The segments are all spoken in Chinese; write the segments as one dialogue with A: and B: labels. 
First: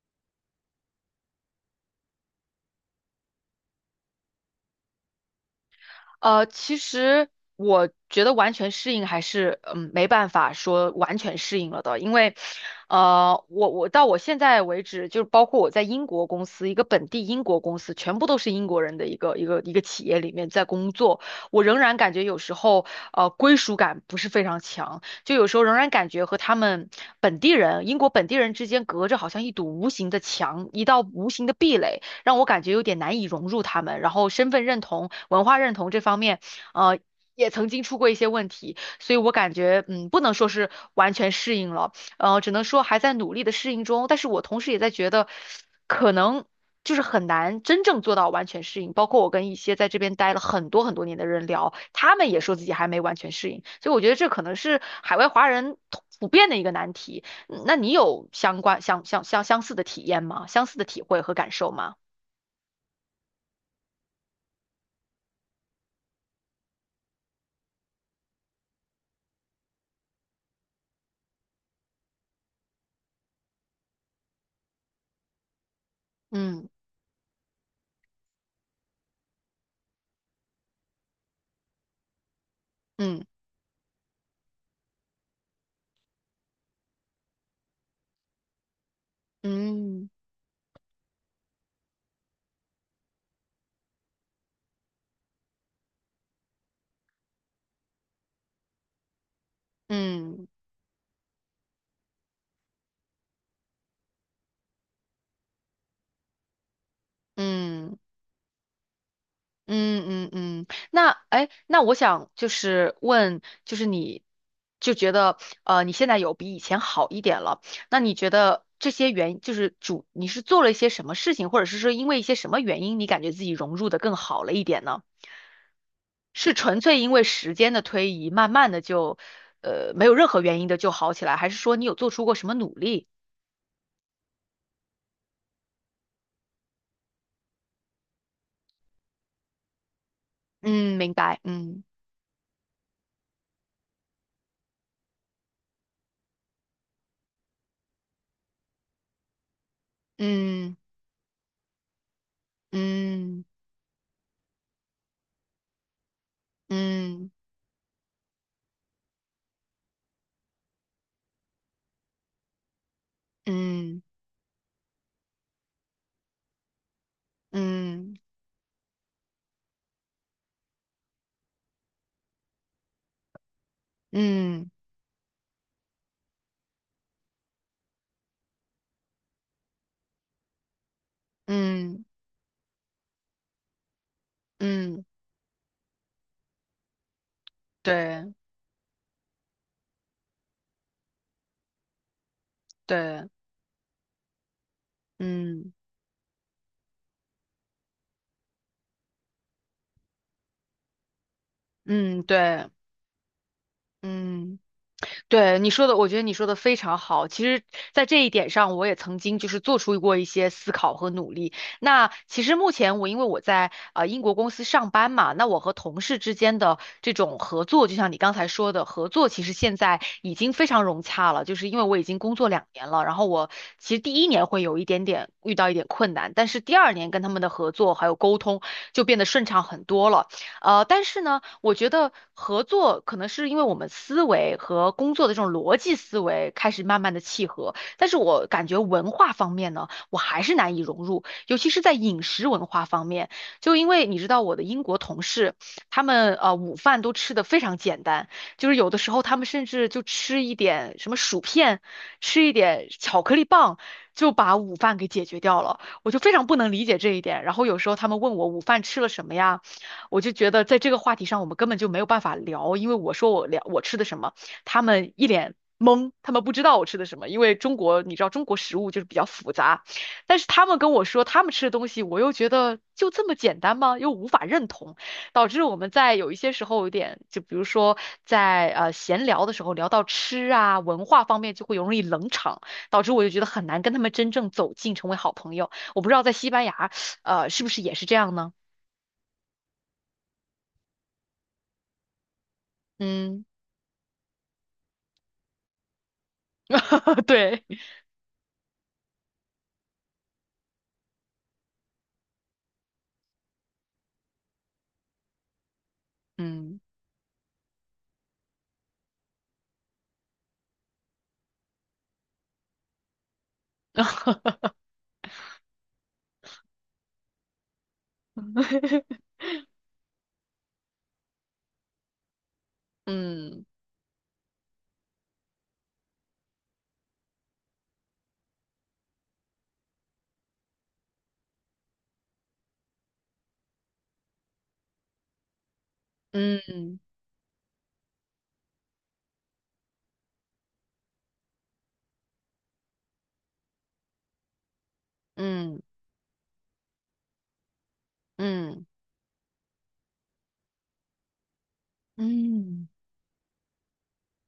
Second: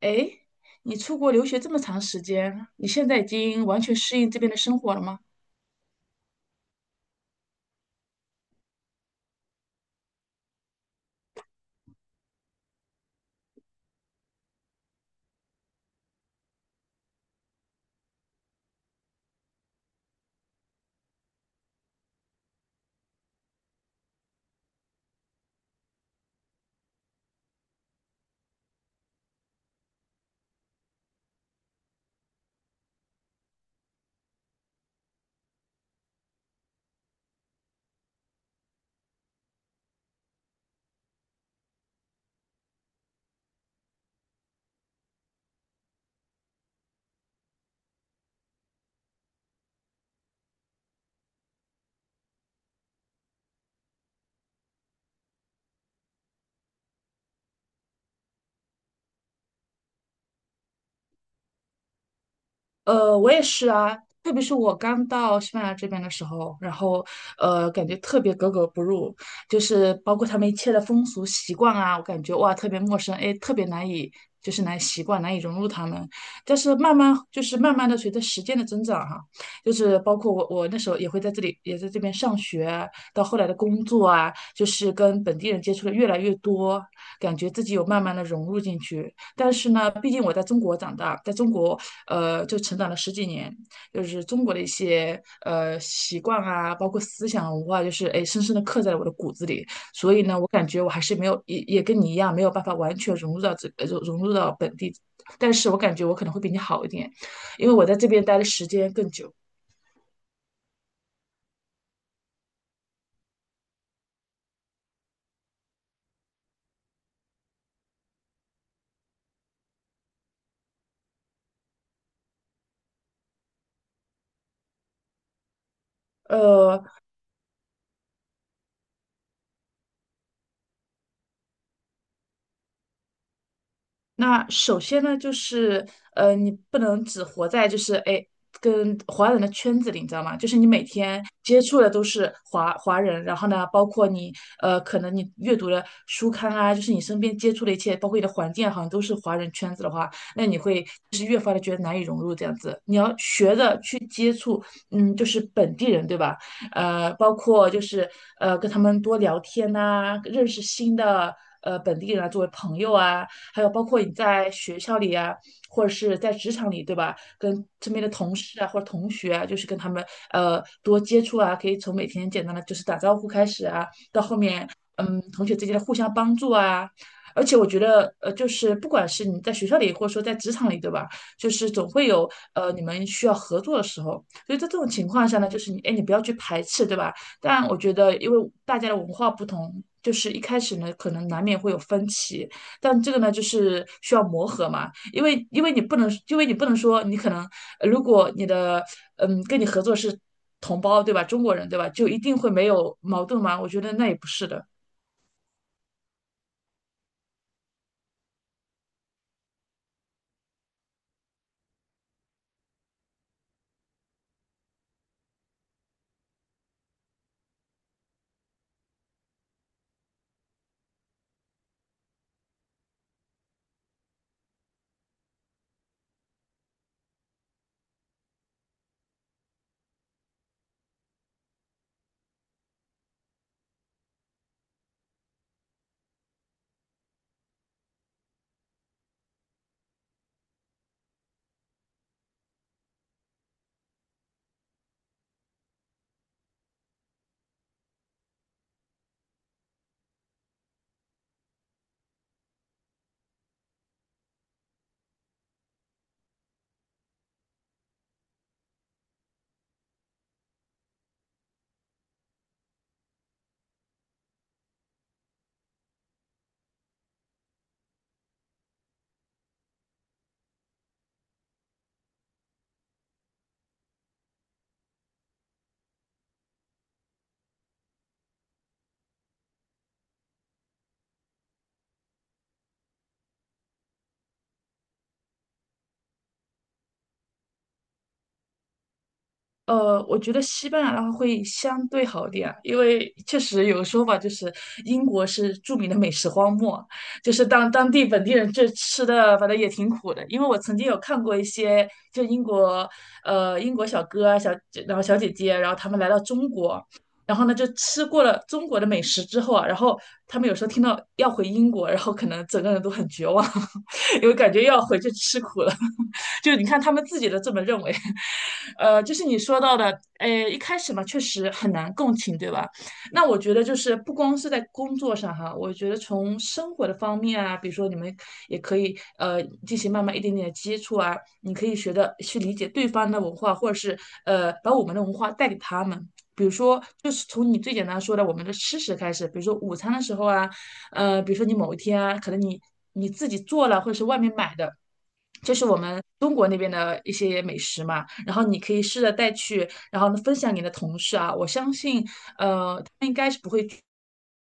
A: 哎，你出国留学这么长时间，你现在已经完全适应这边的生活了吗？
B: 其实我觉得完全适应还是没办法说完全适应了的，因为我到我现在为止，就是包括我在英国公司一个本地英国公司，全部都是英国人的一个企业里面在工作，我仍然感觉有时候归属感不是非常强，就有时候仍然感觉和他们本地人英国本地人之间隔着好像一堵无形的墙，一道无形的壁垒。让我感觉有点难以融入他们。然后身份认同、文化认同这方面，呃，也曾经出过一些问题，所以我感觉，不能说是完全适应了，只能说还在努力的适应中。但是我同时也在觉得，可能。就是很难真正做到完全适应，包括我跟一些在这边待了很多很多年的人聊，他们也说自己还没完全适应，所以我觉得这可能是海外华人普遍的一个难题。那你有相关相相相相似的体验吗？相似的体会和感受吗？
A: 我也是啊，特别是我刚到西班牙这边的时候，然后感觉特别格格不入，就是包括他们一切的风俗习惯啊，我感觉哇，特别陌生，哎，特别难以难以习惯，难以融入他们。但
B: 嗯
A: 是慢慢慢慢的随着时间的增长哈，就是包括我那时候也会在这里在这边上学，到
B: 嗯
A: 后来的工作啊，就是跟本地人接触的越来越多，感觉自己有慢慢的融入进去。但是呢，
B: 嗯
A: 毕竟我在中国长大，在中国就成长了十几年，就是中国的一些习惯啊，包括思想文化，就是哎深深的刻在了我的骨子里。所以呢，
B: 嗯
A: 我感觉我还是没有也跟你一样，没有办法完全融入到这融入到本地。但是我感觉我可能会比你好一点，因为我在
B: 嗯
A: 这边待的时间更久。
B: 嗯嗯嗯，那哎，那我想就是问，就是你就觉得你现在有比以前好一点了，那你觉得这些原就是主，你是做了一些什么事情，或者是说因为一些什么原因，你感觉自己融入的更好了一点呢？是纯
A: 呃，
B: 粹因为时间的推移，慢慢的就没有任何原因的就好起来，还是说你有做出过什么努力？
A: 那首先呢，你不能只活在跟华人的圈子里，你知道吗？就是你每
B: 嗯，明
A: 天
B: 白，
A: 接触
B: 嗯
A: 的都是华人，然后呢，包括你可能你阅读的书刊啊，就是你身边接触的一切，包括你的环境啊好像都是华人圈子的话，那你
B: 嗯
A: 会越发的觉得难以融入这样子。你要
B: 嗯。
A: 学着去接触，嗯，就是本地人，对吧？呃，
B: 嗯
A: 包括就是呃，跟他们多聊天呐、认识新的本地人啊，作为朋友啊。还有包括
B: 嗯
A: 你在学校里啊，或者是在职场里，对吧？跟身边的
B: 嗯
A: 同事啊或者同学啊，就是跟他们多接触啊，可以从每天简单的就是打招呼开始啊，到后面
B: 嗯
A: 嗯同学之间的互相帮助啊。而且我觉得，就是不管是你在学校里，或者说在职场里，对吧？就是总
B: 嗯
A: 会有，你们需要合作的时候。所以在这种
B: 嗯，嗯
A: 情况下呢，就是你，哎，你不要去排斥，对吧？但我觉得，因
B: 对
A: 为大家的文化不同，就是一开始呢，可能难免会有分歧，但这个
B: 对，
A: 呢，就是需要磨合嘛，因为因
B: 嗯
A: 为你不能，因为你不能说你可能，如果你的跟你合作是同胞，对吧？中国人，对吧？就一
B: 嗯
A: 定会没
B: 对，
A: 有矛盾吗？我觉得那也不是
B: 嗯。
A: 的。
B: 对你说的，我觉得你说的非常好。其实，在这一点上，我也曾经就是做出过一些思考和努力。那其实目前我因为我在英国公司上班嘛，那我和同事之间的这种合作，就像你刚才说的，合作其实现在已经非常融洽了。就是因为我已经工作2年了，然后我其实第一年会有一点点遇到一点困难，但是第二年跟他们的合作还有沟通就变得顺畅很多了。但是呢。我觉得合作可能是因为我们思维和工作的这种逻辑思维开始慢慢的契合，但是我感觉文化方面呢，我还是难以融入，尤其是在饮食文化方面，就因为你知道我的英国同事，他们午饭都吃的非常简单，就是有的时候他们甚至就吃一点什么薯片，吃一点巧克力棒。就把午饭给解决掉了，我就非常不能理解这一点。然后有时候他们问我午饭吃了什么呀？我就觉得在这个话题上，我们根本就没有办法聊，因为我说我聊我吃的什么，他们一脸懵，他们不知道我吃的什么。因为中国，你知道中国食物就是比较复杂，但是他们跟我说他们吃的东西，我又觉得就这么简单吗？又无法认同，导致我们在有一些时候有点，就比如说在闲聊的时候聊到吃啊文化方面，就会容易冷场，导致我就觉得很难跟他们真正走近成为好朋友。我不知道在西班牙，是不是也是这样呢？
A: 我觉得西班牙的话会相对好一点啊，因为确
B: 嗯。
A: 实有个说法就是英国是著名的美食荒漠，就是
B: 对，
A: 当地本地人这吃的，反正也挺苦的。因为我曾经有看过一些就英国小哥啊小然后小姐姐，然后他们来到中
B: 嗯，
A: 国。然后呢，就吃过了中国的美食之后啊，然后他们有时候听到要回英国，然后可能整个人都很绝望，因为感觉又 要回去吃苦了。就你看他们自己都这么认为，就是你说到的，一开始嘛，确实很难共情，对吧？那我觉得
B: 嗯
A: 就是不光是在工作上哈，我觉得从生活的方面啊，比如说你们也可以进行慢慢一点点的接触啊，你可以学的去理解对方的文化，或者是把我们的文化带给他们。比如说，
B: 嗯
A: 就是从你最简单说的我们的吃食开始，比如说午餐的时候啊，比如说你某一天啊，可能你自己做了，或者是外面买的，这是我
B: 嗯
A: 们中国那边的一些美食嘛，然后你可以
B: 嗯
A: 试着带去，然后呢分享给你的同事啊，我相信，
B: 嗯
A: 他们应该是不会拒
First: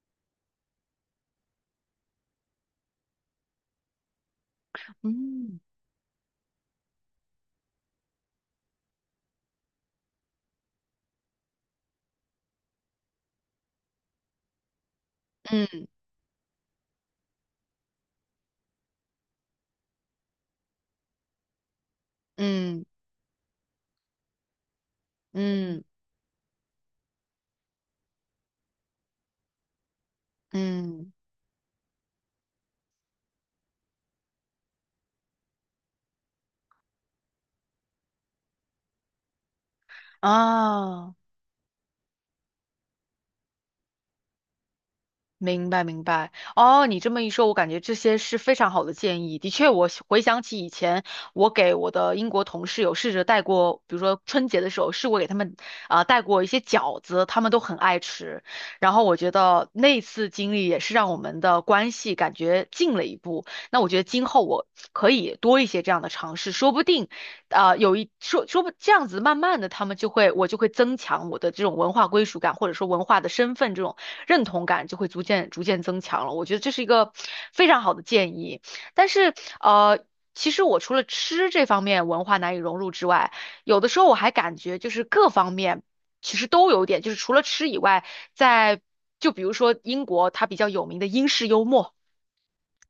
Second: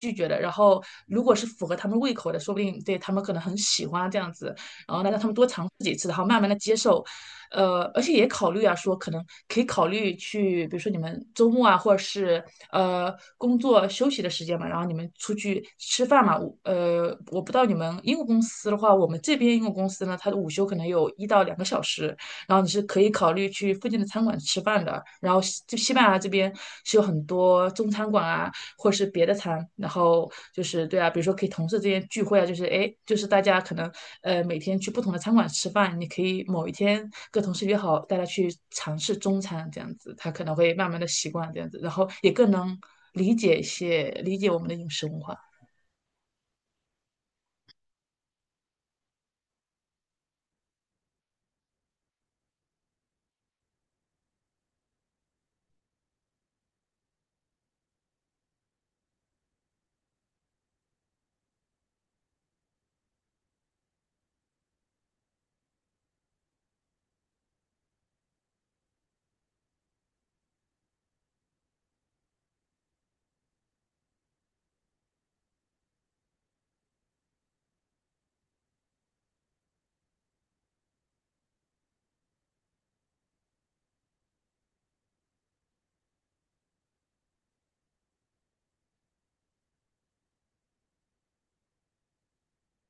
A: 拒绝的。然后，如果是符合他们胃口的，说不定对他们可能很喜欢这样子。然后呢让他们多
B: 嗯
A: 尝试几次，然后慢慢的接受，而且也考虑啊，说可能可以考虑去，比如说你们周末啊，或者是工作休息的时间嘛，然后你们出去吃饭嘛，我不知道你们英国公司的话，我们这边英国公司呢，它的午休可能有一到两个小时，然后你
B: 嗯
A: 是
B: 嗯
A: 可以考虑去附近的餐馆吃饭的，然后
B: 嗯
A: 西班牙这边是有很多中餐馆啊。或是别的餐，然后就是对啊，
B: 嗯
A: 比如说可以同事之间聚会啊，就是哎，就是大家可能每天去不同的餐馆吃饭，你可以某一天跟同事约好，大家去尝试中餐这样子，
B: 啊，
A: 他可能会慢慢的
B: 哦，
A: 习惯这样子，然后也更能理解我们的饮食文化。
B: 明白明白哦，你这么一说，我感觉这些是非常好的建议。的确，我回想起以前，我给我的英国同事有试着带过，比如说春节的时候，试过给他们带过一些饺子，他们都很爱吃。然后我觉得那次经历也是让我们的关系感觉近了一步。那我觉得今后我可以多一些这样的尝试，说不定啊、有一说说不这样子，慢慢的他们就会我就会增强我的这种文化归属感，或者说文化的身份这种。认同感就会逐渐逐渐增强了。我觉得这是一个非常好的建议。但是呃，其实我除了吃这方面文化难以融入之外，有的时候我还感觉就是各方面其实都有点，就是除了吃以外，在就比如说英国它比较有名的英式幽默，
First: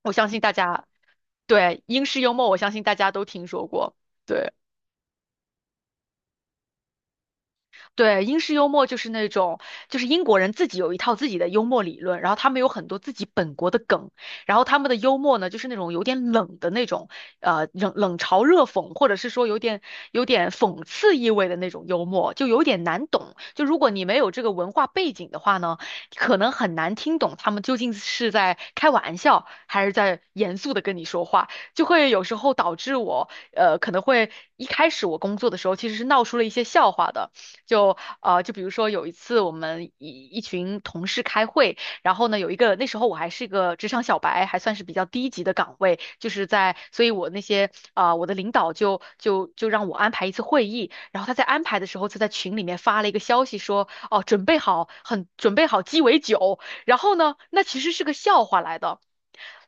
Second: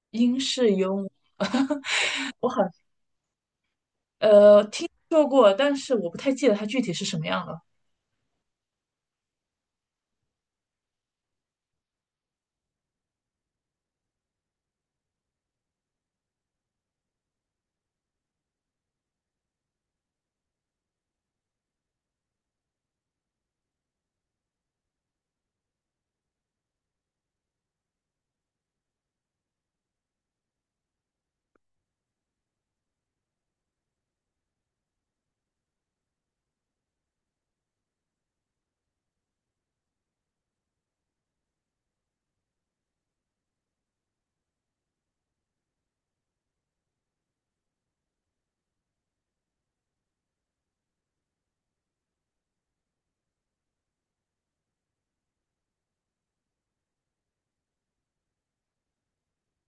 B: 我相
A: 英
B: 信大
A: 式
B: 家
A: 油，
B: 对英式幽 默，
A: 我
B: 我
A: 好
B: 相信大家都听说过。对。
A: 听说过，但是我不太记得它具体是什么样的。
B: 对，英式幽默就是那种，就是英国人自己有一套自己的幽默理论，然后他们有很多自己本国的梗，然后他们的幽默呢，就是那种有点冷的那种，冷嘲热讽，或者是说有点讽刺意味的那种幽默，就有点难懂。就如果你没有这个文化背景的话呢，可能很难听懂他们究竟是在开玩笑还是在严肃的跟你说话，就会有时候导致我，可能会一开始我工作的时候其实是闹出了一些笑话的。就就比如说有一次我们一群同事开会，然后呢有一个那时候我还是个职场小白，还算是比较低级的岗位，就是在，所以我那些啊、呃我的领导就让我安排一次会议，然后他在安排的时候就在群里面发了一个消息说，哦，准备好鸡尾酒，然后呢，那其实是个笑话来的。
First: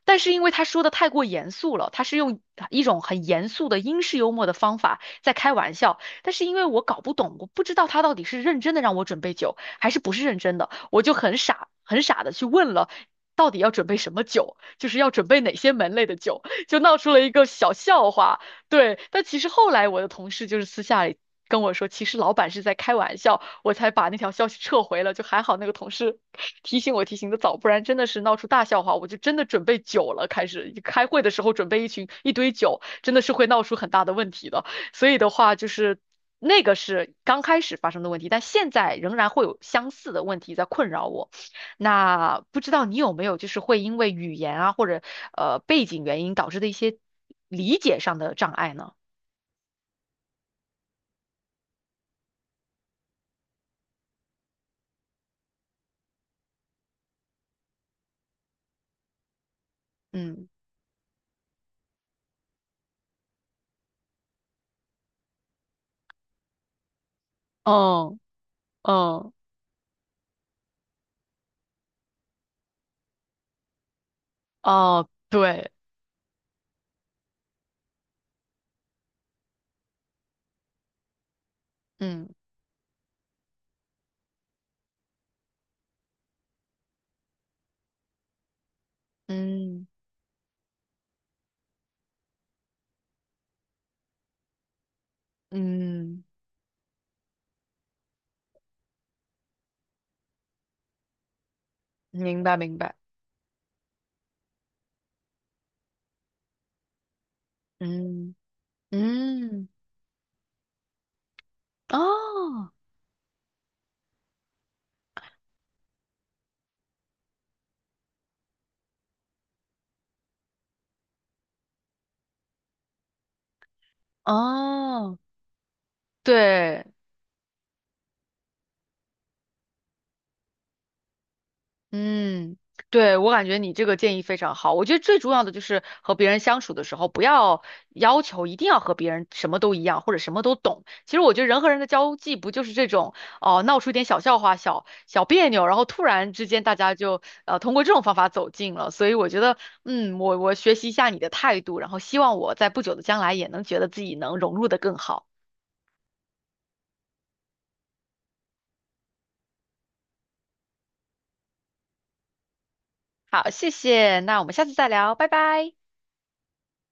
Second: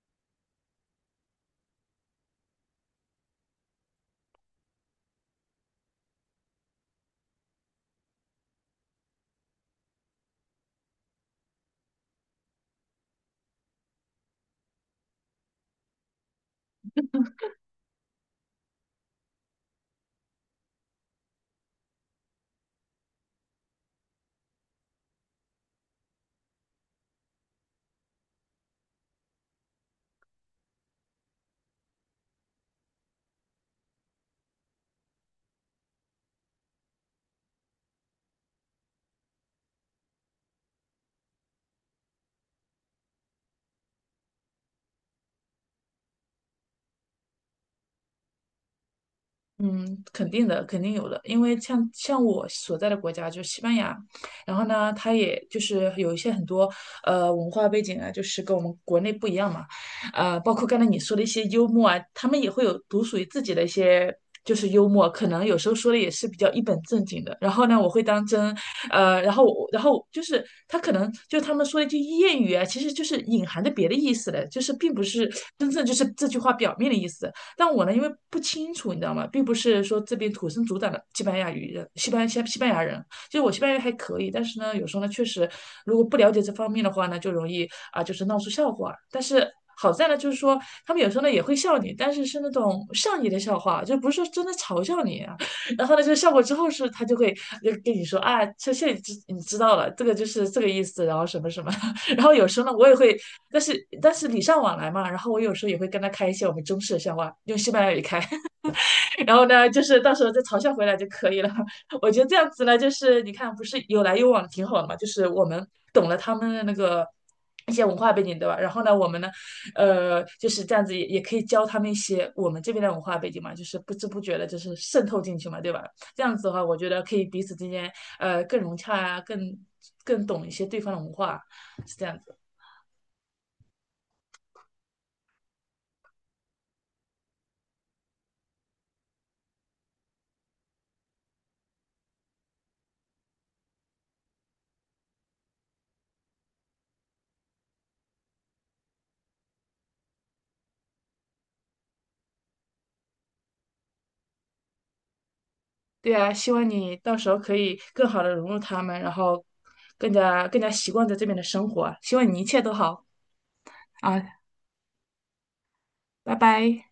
B: 但是因为他说的太过严肃了，他是用一种很严肃的英式幽默的方法在开玩笑，但是因为我搞不懂，我不知道他到底是认真的让我准备酒，还是不是认真的，我就很傻很傻的去问了，到底要准备什么酒，就是要准备哪些门类的酒，就闹出了一个小笑话。对，但其实后来我的同事就是私下里跟我说，其实老板是在开玩笑，我才把那条消息撤回了。就还好那个同事提醒我提醒的早，不然真的是闹出大笑话。我就真的准备酒了，开始开会的时候准备一群一堆酒，真的是会闹出很大的问题的。所以的话，就是那个是刚开始发生的问题，但现在仍然会有相似的问题在困扰我。那不知道你有没有就是会因为语言啊或者背景原因导致的一些理解上的障碍呢？
A: 嗯，肯定的，肯定有的，因为像我所在的国家就是西班牙，然后呢，它也就是有一些很多文化背景啊，就是跟我们国内不一样嘛，
B: 嗯，
A: 包括刚才你说的一些幽默啊，他们也会有独属于自己的一些就是幽默，可能有时候说的也是比较一本正经的，然后呢，我会
B: 嗯
A: 当真，呃，然
B: 嗯
A: 后我然后就是他可能就是他们说的一句谚语啊，其实就是隐含着别的意思的，就是并不
B: 哦，
A: 是
B: 对，
A: 真正就是这句话表面的意思。但我呢，因为不清楚，你知道吗？并不是说这边土生土长的西班牙语人，
B: 嗯
A: 西班牙人，就是我西班牙语还可以，但是呢，有时候呢，确实如果不了解这方面的话呢，就容易啊，就是闹出笑话。但是
B: 嗯
A: 好在呢，就是说他们有时候呢也会笑你，但是是那种善意的笑话，就不是说真的嘲笑你啊。然后呢，就
B: 嗯，
A: 笑过之后是，他就会就跟你说啊，这现在你知道了，这个就是这个意思，然后什么什么。然后
B: 明
A: 有
B: 白
A: 时候
B: 明
A: 呢，我
B: 白，
A: 也会，但是礼尚往来嘛，然后我有时候也会跟他开一些我们中式的笑话，用西班牙语开，
B: 嗯
A: 然后呢，
B: 嗯
A: 就是到时候再嘲笑回来就可以了。我觉得这样子
B: 哦
A: 呢，就是你看，不是有来有往挺好的嘛，就是我们懂了他们的那个。一些文化背景，对吧？然后呢，我们呢，就是这样子也，也可以教他们一些我们这边的文化背景嘛，就是不知不觉的，就是渗
B: 哦，
A: 透进去嘛，对吧？这样子的话，我
B: 对
A: 觉得可以彼此之间，更融洽啊，更懂一些对方的文化，是这样子。
B: 嗯，对，我感觉你这个建议非常好。我觉得最重要的就是和别人相处的时候，不要要求一定要和别人什么都一样或者什么都懂。其实我觉得人和人的交际不就是这种哦，闹出一点小笑话、小小别扭，然后突然之间大家就通过这种方法走近了。所以我觉得，我学习一下你的态度，然后希望我在不久的将来也能觉得自己能融入的更好。
A: 对啊，希望你到时候可以更好的融入他们，然后更加习惯在这边的生活啊希望你一切都好
B: 好，谢谢，
A: 啊，
B: 那我们下次再聊，拜拜。
A: 拜拜。